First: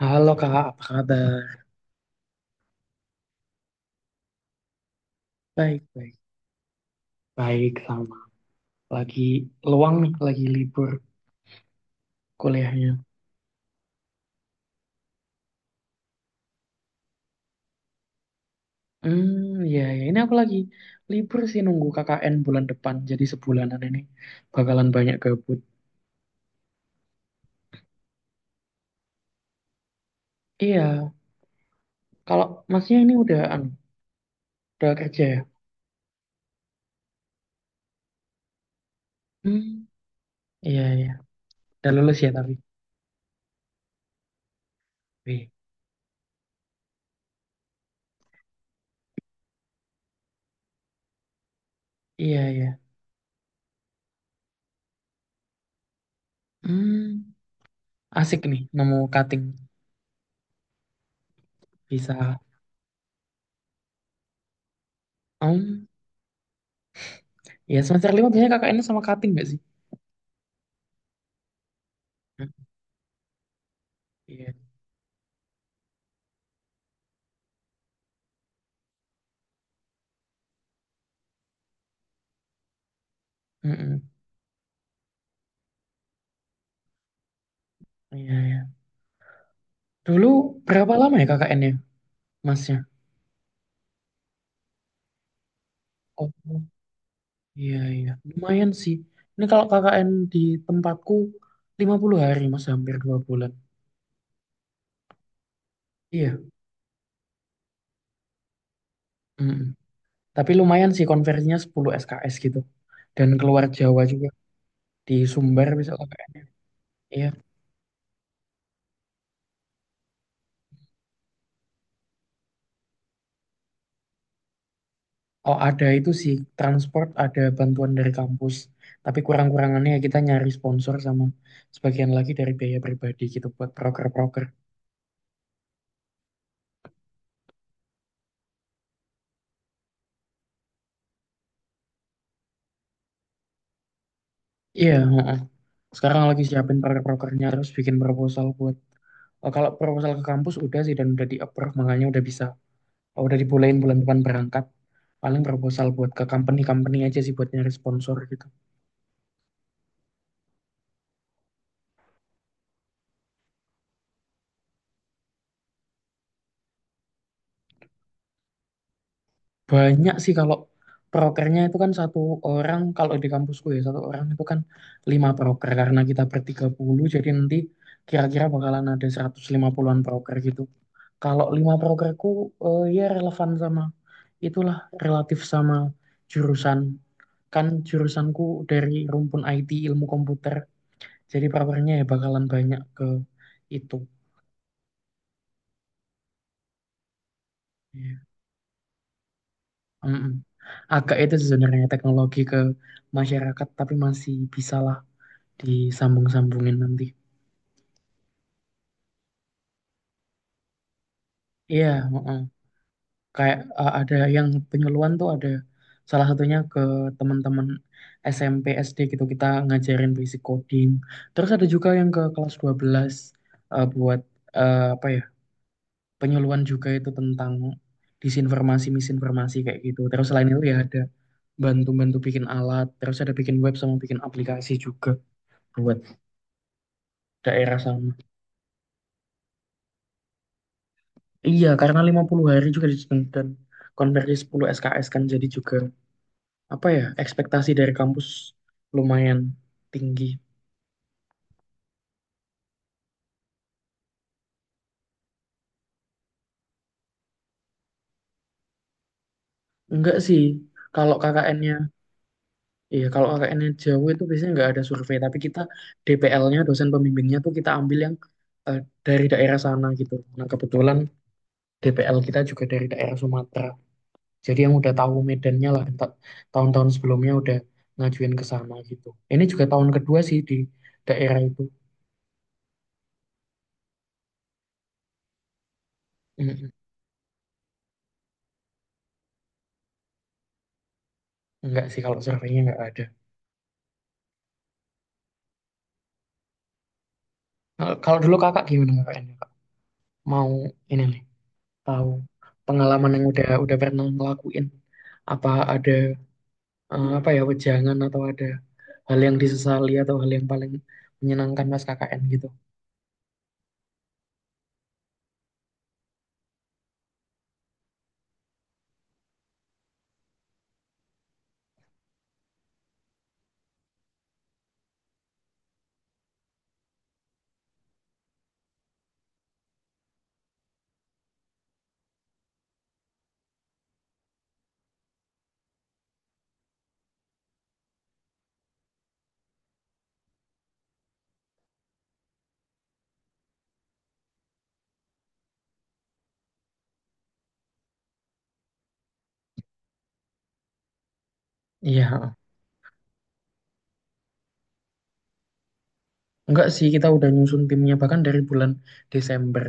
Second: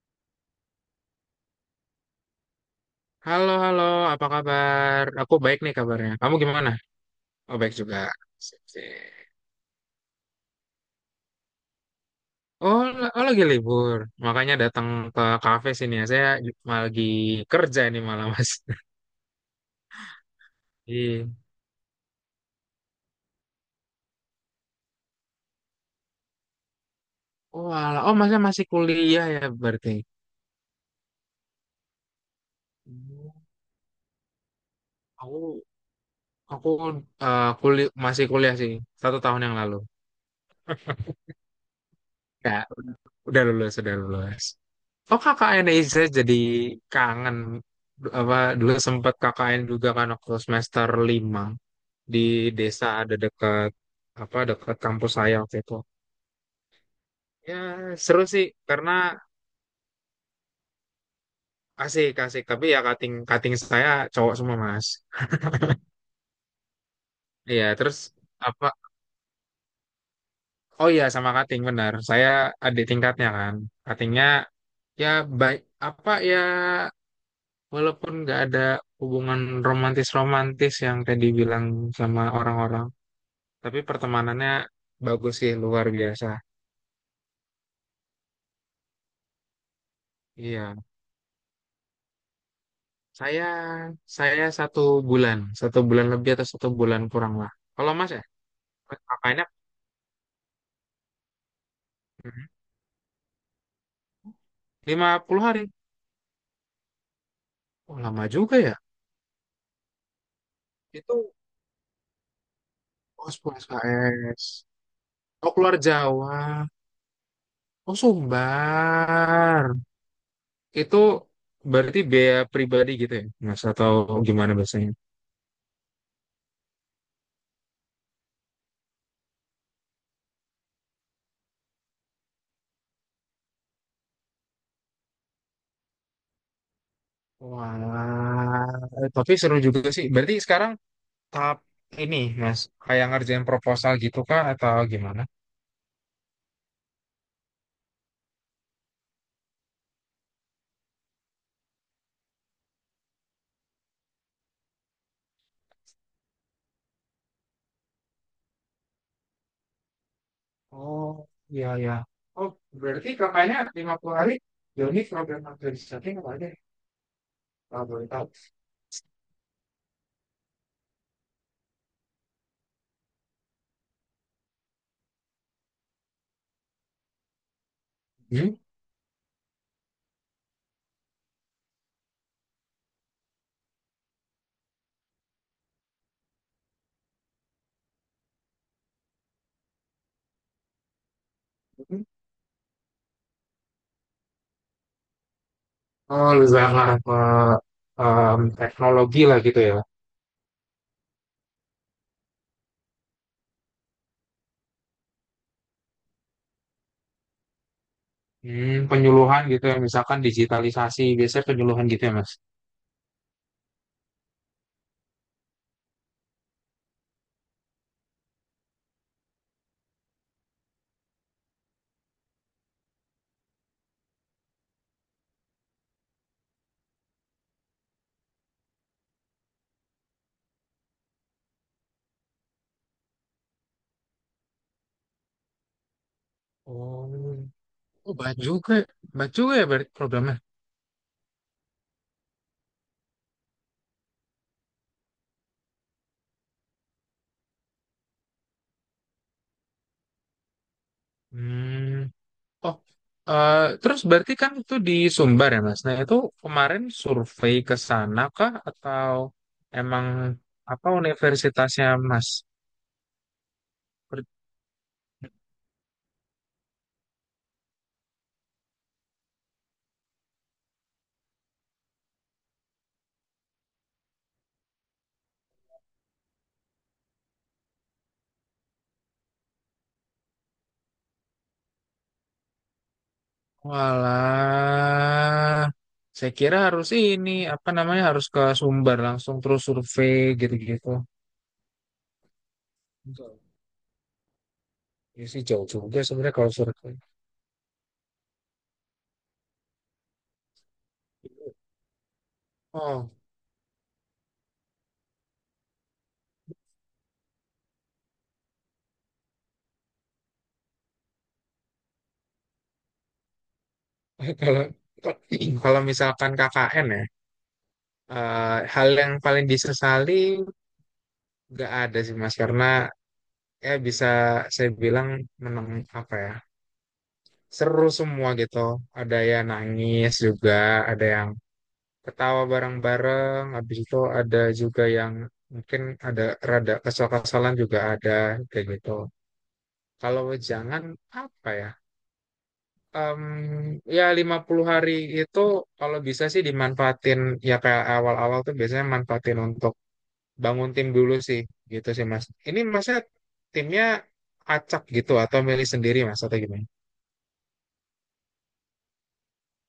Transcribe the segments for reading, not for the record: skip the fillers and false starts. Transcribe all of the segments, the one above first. Halo Kak, apa kabar? Halo, halo, apa kabar? Aku baik nih Baik, kabarnya. baik. Kamu gimana? Oh, Baik, baik juga. sama. Sip, sip. Lagi luang nih, lagi libur kuliahnya. Oh, lagi libur. Makanya datang ke kafe sini ya. Malah lagi kerja ini malah, Mas. Hmm, ya, ya. Ini aku lagi Iya. libur sih nunggu KKN bulan depan. Jadi sebulanan ini bakalan banyak gabut. Oh, alah. Oh, masnya masih kuliah ya berarti? Iya, kalau masnya ini Hmm. udah, anu, udah kerja ya? Aku aku Kuliah masih kuliah sih. Satu tahun yang lalu. Hmm, iya, iya. Udah lulus ya tapi? Ya, udah lulus, udah lulus. Oh, Wih, KKN ya, saya jadi kangen. Apa, dulu sempat KKN juga kan waktu semester 5 di iya, iya. desa ada dekat apa dekat kampus saya waktu itu. Hmm, Ya seru asik sih nih karena nemu cutting. asik Bisa. asik, tapi ya kating kating saya cowok semua, mas. Hmm, Iya ya terus semester lima biasanya apa? KKN sama cutting gak sih? Oh iya sama kating benar. Saya Hmm, adik tingkatnya kan. Katingnya iya. ya baik, apa ya, walaupun nggak ada hubungan romantis romantis yang tadi bilang sama orang-orang, tapi Mm-mm. pertemanannya bagus sih luar biasa. Iya, iya. Dulu Iya. berapa lama ya KKN-nya, masnya? Saya saya satu bulan Oh, lebih atau satu bulan kurang lah. iya, Kalau iya. Mas ya, Lumayan sih. Mas Ini kalau KKN di tempatku 50 hari, mas. Hampir 2 bulan. 50 hari. Iya. Oh, lama juga ya. Mm-mm. Tapi lumayan sih Itu konversinya 10 SKS gitu. Dan oh, 10 keluar Jawa juga. SKS. Di Oh, Sumber keluar besok Jawa. KKN. Iya. Oh, Sumbar. Itu berarti biaya pribadi gitu ya, Mas? Atau gimana biasanya? Oh, ada itu sih. Transport ada bantuan dari kampus. Tapi kurang-kurangannya ya kita nyari sponsor sama sebagian lagi dari biaya pribadi gitu buat proker-proker. Wah, tapi seru juga sih. Berarti sekarang tahap ini, Mas, kayak ngerjain proposal gitu kah atau Iya, gimana? heeh. Sekarang lagi siapin proker-prokernya terus bikin proposal kalau proposal ke kampus udah sih dan udah di approve makanya udah bisa oh, udah dibolehin bulan depan berangkat paling proposal buat ke company-company aja sih buat nyari sponsor gitu. Oh, iya, iya. Oh, berarti kakaknya 50 hari Joni program organisasi apa aja? Kalau boleh tahu. Banyak sih kalau prokernya itu kan satu orang kalau di kampusku ya satu orang itu kan lima proker karena kita bertiga puluh jadi nanti kira-kira Hmm? bakalan ada 150-an proker gitu kalau lima prokerku ya relevan sama itulah relatif sama jurusan kan jurusanku dari rumpun IT ilmu komputer. Jadi powernya Hmm. ya bakalan banyak ke itu. Oh, lebih banget ke Ya. Teknologi lah gitu ya. Mm-mm. Agak itu sebenarnya teknologi ke masyarakat, tapi masih bisalah disambung-sambungin nanti. Hmm, penyuluhan gitu ya, misalkan digitalisasi, biasanya Iya, penyuluhan gitu ya, Mas. mm kayak ada yang penyuluhan tuh ada salah satunya ke teman-teman SMP, SD gitu kita ngajarin basic coding. Terus ada juga yang ke kelas 12 buat apa ya? Penyuluhan juga itu tentang disinformasi, misinformasi kayak gitu. Terus selain itu ya ada bantu-bantu bikin alat, terus ada bikin web sama bikin aplikasi juga buat Oh, daerah sama. oh banyak juga ya berarti programnya. Iya, karena 50 hari juga dan konversi 10 SKS kan jadi juga apa ya, ekspektasi dari kampus lumayan tinggi. Hmm. Oh, eh, Terus berarti kan itu di Sumbar ya, Mas? Nah, itu kemarin survei ke sana kah atau emang Enggak sih, apa kalau KKN-nya, universitasnya, Mas? iya kalau KKN-nya jauh itu Ber- biasanya enggak ada survei, tapi kita DPL-nya, dosen pembimbingnya tuh kita ambil yang eh, dari daerah sana gitu. Nah, kebetulan DPL kita juga dari daerah Sumatera. Jadi yang udah tahu medannya lah, tahun-tahun sebelumnya udah ngajuin ke sana gitu. Ini juga tahun kedua sih di daerah itu. Walah, saya kira Mm-mm. harus ini apa namanya harus ke Sumbar langsung terus survei gitu-gitu. Enggak sih kalau surveinya enggak ada. Enggak. Ya sih jauh juga sebenarnya kalau survei. Nah, kalau dulu kakak gimana kakaknya? Kak? Mau ini nih, tahu pengalaman Oh, yang udah pernah ngelakuin. Apa ada apa ya wejangan atau ada hal yang disesali atau hal yang paling menyenangkan pas KKN gitu? kalau kalau misalkan KKN ya, hal yang paling disesali nggak ada sih Mas karena ya bisa saya bilang menang apa ya seru semua gitu, ada yang nangis juga, ada yang ketawa bareng-bareng, habis itu ada juga yang mungkin ada rada kesal-kesalan juga, ada kayak gitu. Kalau jangan apa ya, Em, ya 50 hari itu kalau bisa sih dimanfaatin, ya kayak awal-awal tuh biasanya manfaatin untuk bangun tim dulu sih. Gitu sih Iya, mas, ini masnya timnya acak gitu atau milih sendiri mas atau gimana? enggak sih kita udah nyusun timnya bahkan dari bulan Desember.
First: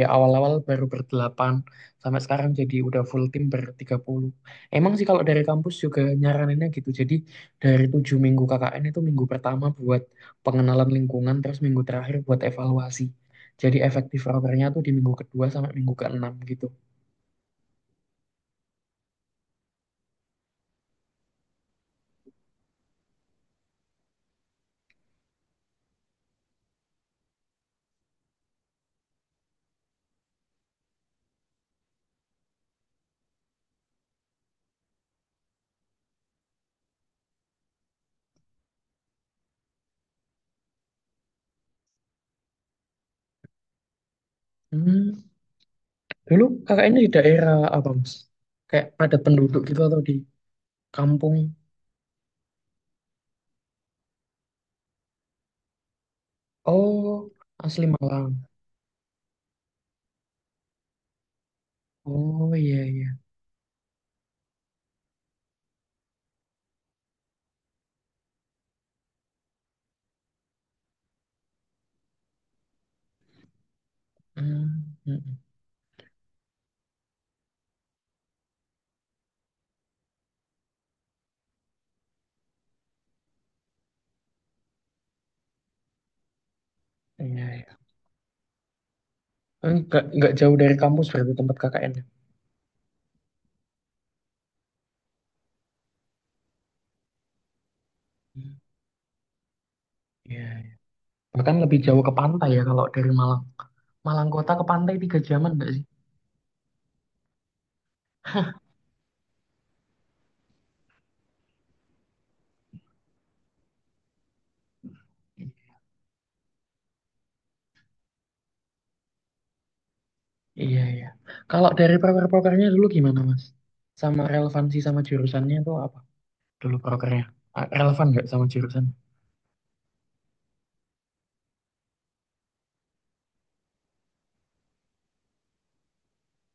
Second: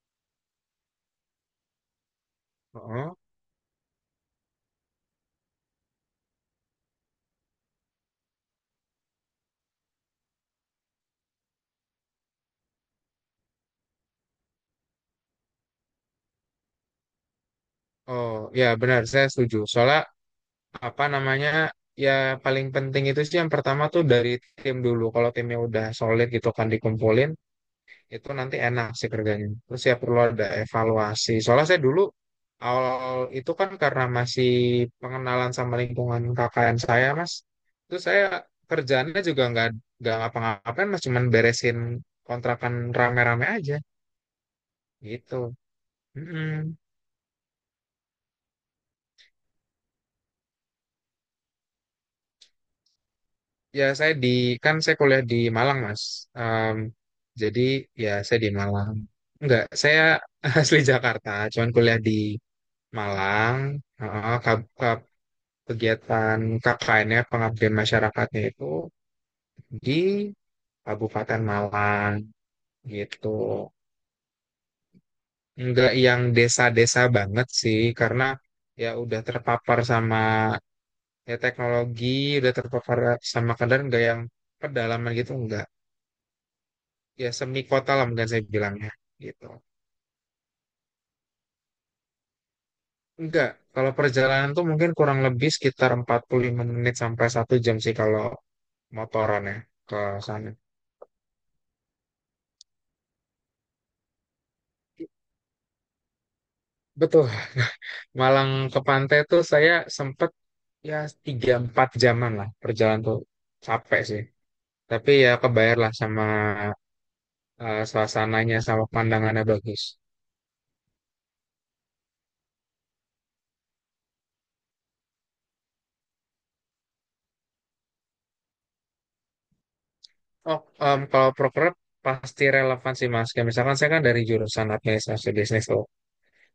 Ya awal-awal baru berdelapan, sampai sekarang jadi udah Oh, full tim bertiga puluh. Emang sih kalau dari kampus juga nyaraninnya gitu. Jadi dari 7 minggu KKN itu minggu pertama buat pengenalan lingkungan, terus minggu terakhir buat evaluasi. Jadi efektif rokernya tuh di minggu kedua sampai minggu keenam gitu. oh ya benar saya setuju. Soalnya apa namanya, ya paling penting itu sih yang pertama tuh dari tim dulu. Kalau timnya udah solid gitu kan dikumpulin, itu nanti enak sih kerjanya. Terus ya perlu ada evaluasi. Soalnya saya dulu awal itu kan karena masih pengenalan sama lingkungan KKN saya mas. Itu saya kerjaannya juga nggak ngapa-ngapain mas cuman beresin kontrakan rame-rame aja Hmm, gitu. dulu Mm-mm. KKN di daerah apa mas? Kayak padat penduduk gitu atau di kampung? Ya, saya di kan saya kuliah di Malang, Mas. Em, Oh, jadi asli ya Malang. saya di Malang. Enggak, saya asli Jakarta, cuman kuliah di Oh, iya, iya. Malang. Heeh, kegiatan KKN-nya pengabdian masyarakatnya itu di Kabupaten Malang gitu. Hmm, hmm, hmm. Enggak yang desa-desa banget sih, karena ya udah terpapar sama ya teknologi, udah terpapar sama kadar enggak yang pedalaman gitu enggak. Ya Iya, semi iya. kota lah mungkin saya bilangnya gitu. Enggak jauh dari kampus berarti tempat KKN. Enggak, kalau perjalanan tuh mungkin kurang lebih sekitar 45 menit sampai satu jam sih kalau Iya. motoran ya ke Iya. sana. Bahkan lebih jauh ke pantai ya kalau dari Malang. Malang kota ke pantai 3 jaman enggak sih? Betul, Malang ke pantai tuh saya sempet ya tiga empat jaman lah perjalanan tuh capek sih. Tapi ya kebayar lah sama suasananya sama pandangannya bagus. Iya, iya. Kalau dari proker-prokernya dulu gimana, Mas? Sama relevansi sama jurusannya tuh apa? Dulu prokernya. Relevan nggak sama jurusan? Oh, kalau proker pasti relevan sih Mas. Kayak misalkan saya kan dari jurusan administrasi bisnis tuh.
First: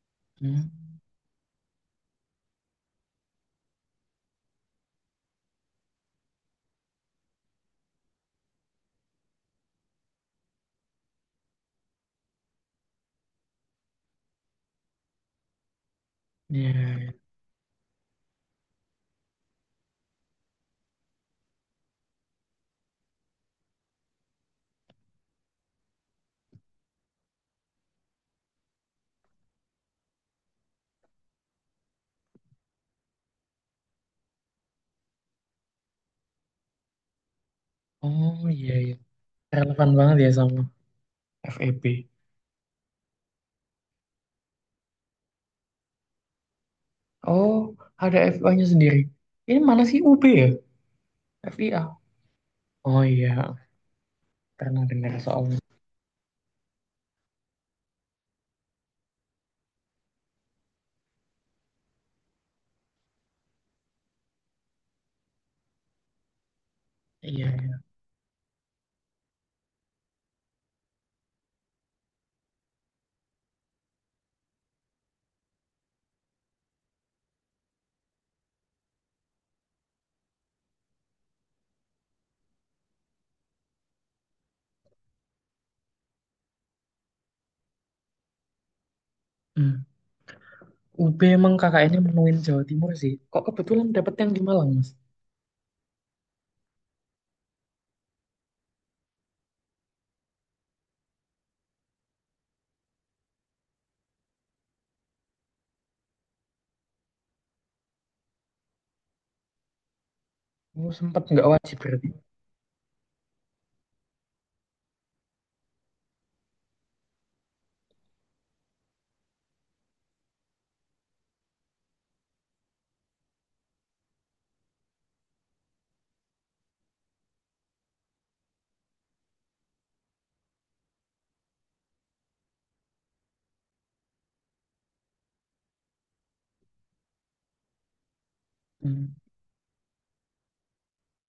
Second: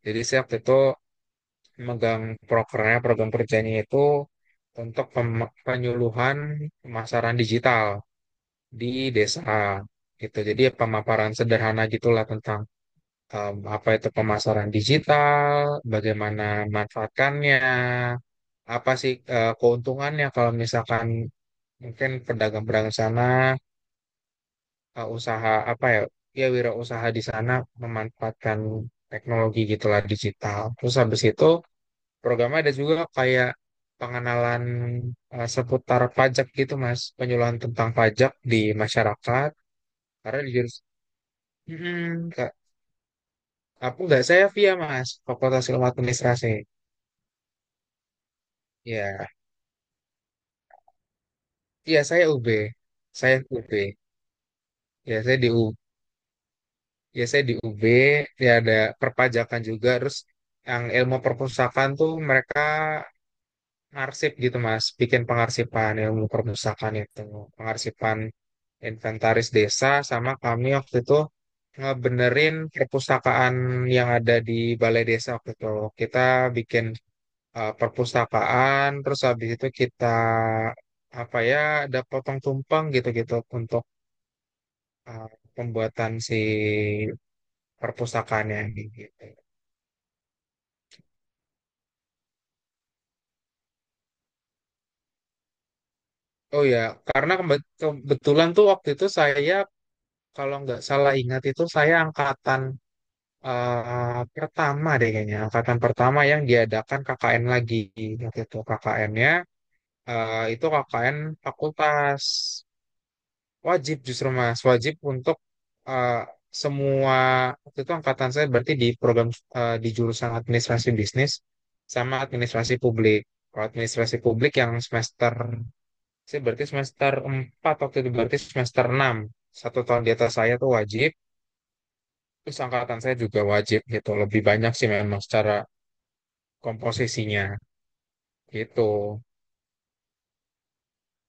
Jadi saya waktu Hmm. itu megang prokernya, program kerjanya itu untuk penyuluhan pemasaran digital di desa gitu. Jadi pemaparan sederhana gitulah tentang apa itu pemasaran digital, bagaimana Iya, iya. manfaatkannya, apa sih keuntungannya kalau misalkan mungkin pedagang-pedagang sana, usaha apa ya, ya wirausaha di sana memanfaatkan teknologi gitulah digital. Terus habis itu programnya ada juga kayak pengenalan seputar pajak gitu mas, penyuluhan tentang pajak Oh, di iya, iya. masyarakat Relevan banget ya karena di sama jurus FEB. Mm-mm, Kak. Aku nggak saya via mas Fakultas Ilmu Administrasi Oh, ada FIA-nya sendiri. ya Ini mana sih UB ya? FIA. iya saya UB Oh, saya iya, UB pernah dengar ya soalnya. Saya di UB ya ada perpajakan juga terus yang ilmu perpustakaan tuh mereka arsip gitu mas bikin pengarsipan ilmu perpustakaan itu Iya, iya. pengarsipan inventaris desa sama kami waktu itu ngebenerin perpustakaan yang ada di balai desa waktu itu kita bikin perpustakaan terus habis itu kita apa ya ada potong tumpeng gitu-gitu untuk eh, pembuatan si perpustakaannya gitu. Hmm. UB emang kakaknya nya menuin Jawa Timur sih. Kok kebetulan dapet yang di Malang, Mas? Oh ya, karena kebetulan tuh waktu itu saya kalau nggak salah ingat itu saya angkatan pertama deh kayaknya angkatan pertama yang diadakan KKN lagi waktu itu KKN-nya itu Oh, KKN sempet nggak wajib berarti. fakultas wajib justru mas wajib untuk eh, semua waktu itu angkatan saya berarti di program di jurusan administrasi bisnis sama administrasi publik kalau administrasi publik yang semester saya berarti semester 4 waktu itu berarti semester 6 satu tahun di atas saya tuh wajib terus angkatan saya juga wajib gitu lebih banyak sih memang secara komposisinya gitu. Hmm,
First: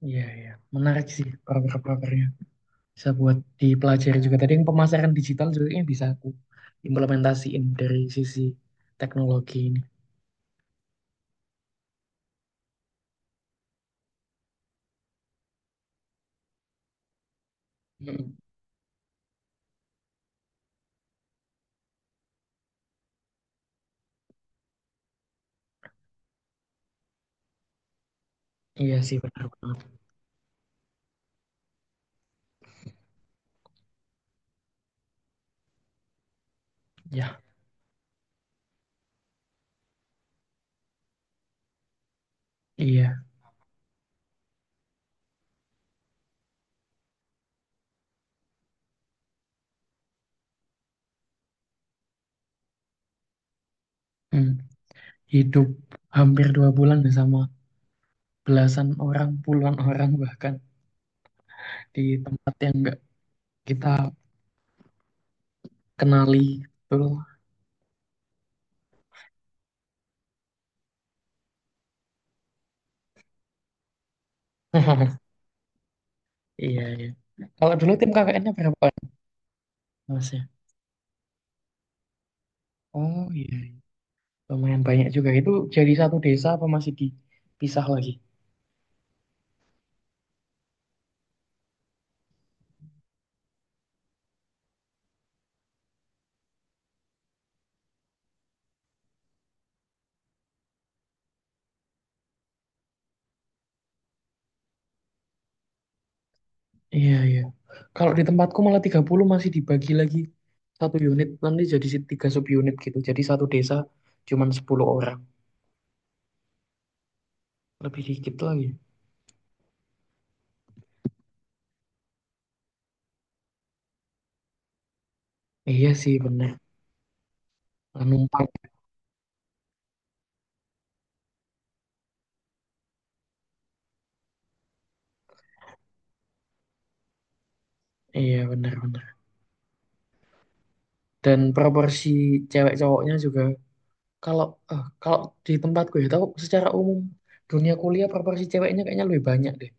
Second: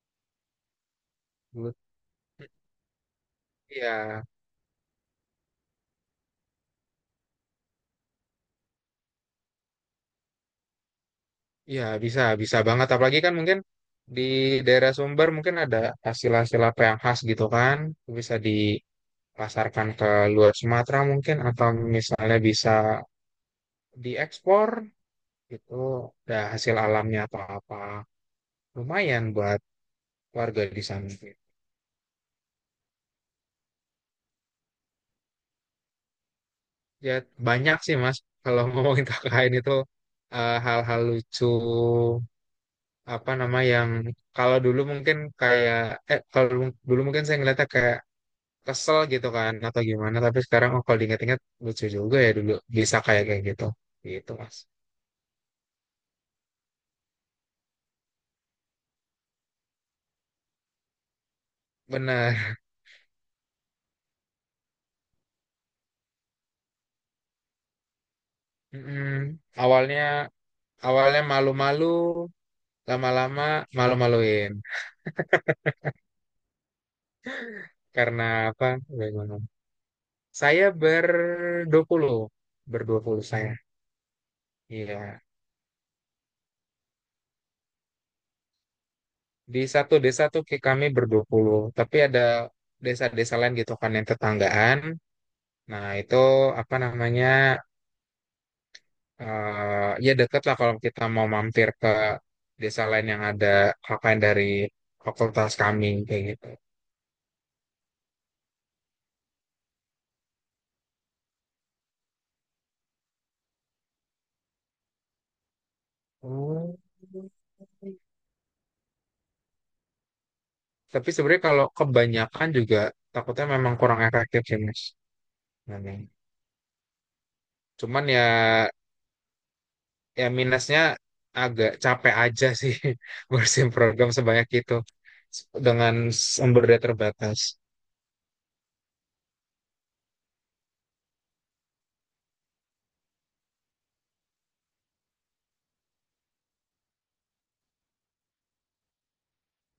iya, iya. Menarik sih proker-prokernya. Bisa buat Iya, dipelajari juga. Tadi yang pemasaran digital juga ini bisa aku implementasiin dari sisi teknologi ini. iya bisa, bisa banget. Apalagi kan mungkin di daerah Sumber mungkin ada hasil-hasil apa yang khas gitu kan, Mm, bisa dipasarkan ke luar Sumatera mungkin atau misalnya bisa diekspor gitu, ada hasil alamnya atau apa. iya sih, Lumayan benar buat banget. warga di sana. Ya Ya, banyak sih Mas, kalau ngomongin KKN itu hal-hal lucu iya. apa nama yang kalau dulu mungkin kayak kalau dulu dulu mungkin saya ngeliatnya kayak kesel gitu kan atau gimana tapi sekarang oh, kalau diingat-ingat lucu juga ya dulu bisa kayak kayak gitu gitu mas Hmm, Hidup hampir dua bulan ya sama belasan orang, puluhan orang bahkan di tempat benar. yang nggak kita kenali. Betul. Mm-mm. awalnya awalnya malu-malu lama-lama malu-maluin Iya, iya. Kalau dulu tim karena KKN-nya apa berapa orang, bagaimana Mas ya? saya berdua puluh berdua Oh, puluh iya, saya iya. Lumayan banyak iya juga. Itu jadi satu desa apa masih dipisah lagi? di satu desa tuh kayak kami berdua puluh tapi ada desa-desa lain gitu kan yang tetanggaan. Nah, itu apa namanya? Eh ya deket lah kalau kita mau mampir ke desa lain yang ada KKN dari fakultas kami kayak gitu. Iya, iya. Kalau di tempatku malah 30 masih dibagi lagi satu unit, nanti jadi tiga sub unit gitu. Jadi satu desa cuman 10 orang. Oh. Lebih dikit lagi. Tapi sebenarnya kalau kebanyakan juga takutnya memang kurang efektif sih, Mas. Iya Memang. sih, bener. Cuman ya Numpang. ya minusnya agak capek aja sih ngurusin program sebanyak itu dengan sumber daya terbatas. Iya, bener-bener. Dan proporsi cewek cowoknya juga kalau kalau di tempatku ya tahu secara umum dunia kuliah proporsi ceweknya kayaknya lebih banyak deh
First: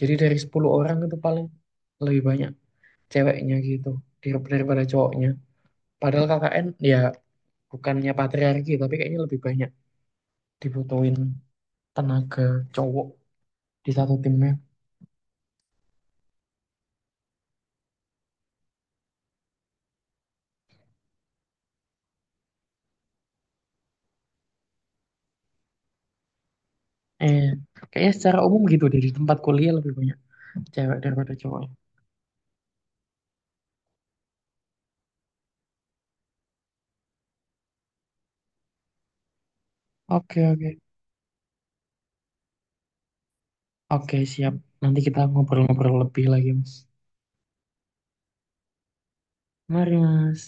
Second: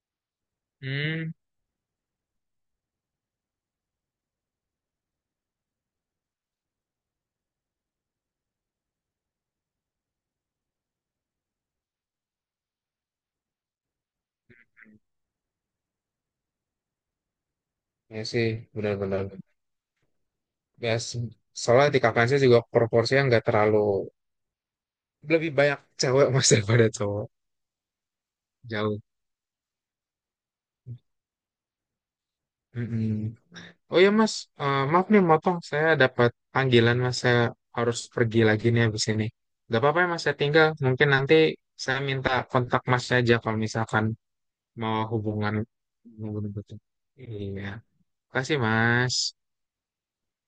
jadi dari 10 orang itu Hmm, paling lebih banyak ceweknya gitu daripada cowoknya padahal KKN ya bukannya patriarki tapi kayaknya lebih banyak dibutuhin tenaga cowok di satu timnya ya sih, benar-benar. Ya soalnya di KKN juga proporsinya nggak terlalu lebih banyak cewek mas daripada cowok eh kayaknya secara umum gitu jauh. deh di tempat kuliah lebih banyak cewek daripada cowok. Mm-mm. Oh ya mas, maaf nih motong saya dapat panggilan mas saya harus pergi lagi nih habis ini, nggak apa-apa ya mas saya Oke, tinggal oke. mungkin nanti saya minta kontak masnya aja kalau misalkan Oke, siap. mau Nanti kita hubungan ngobrol-ngobrol lebih hubungan lagi mas. gitu iya kasih mas. Mari mas.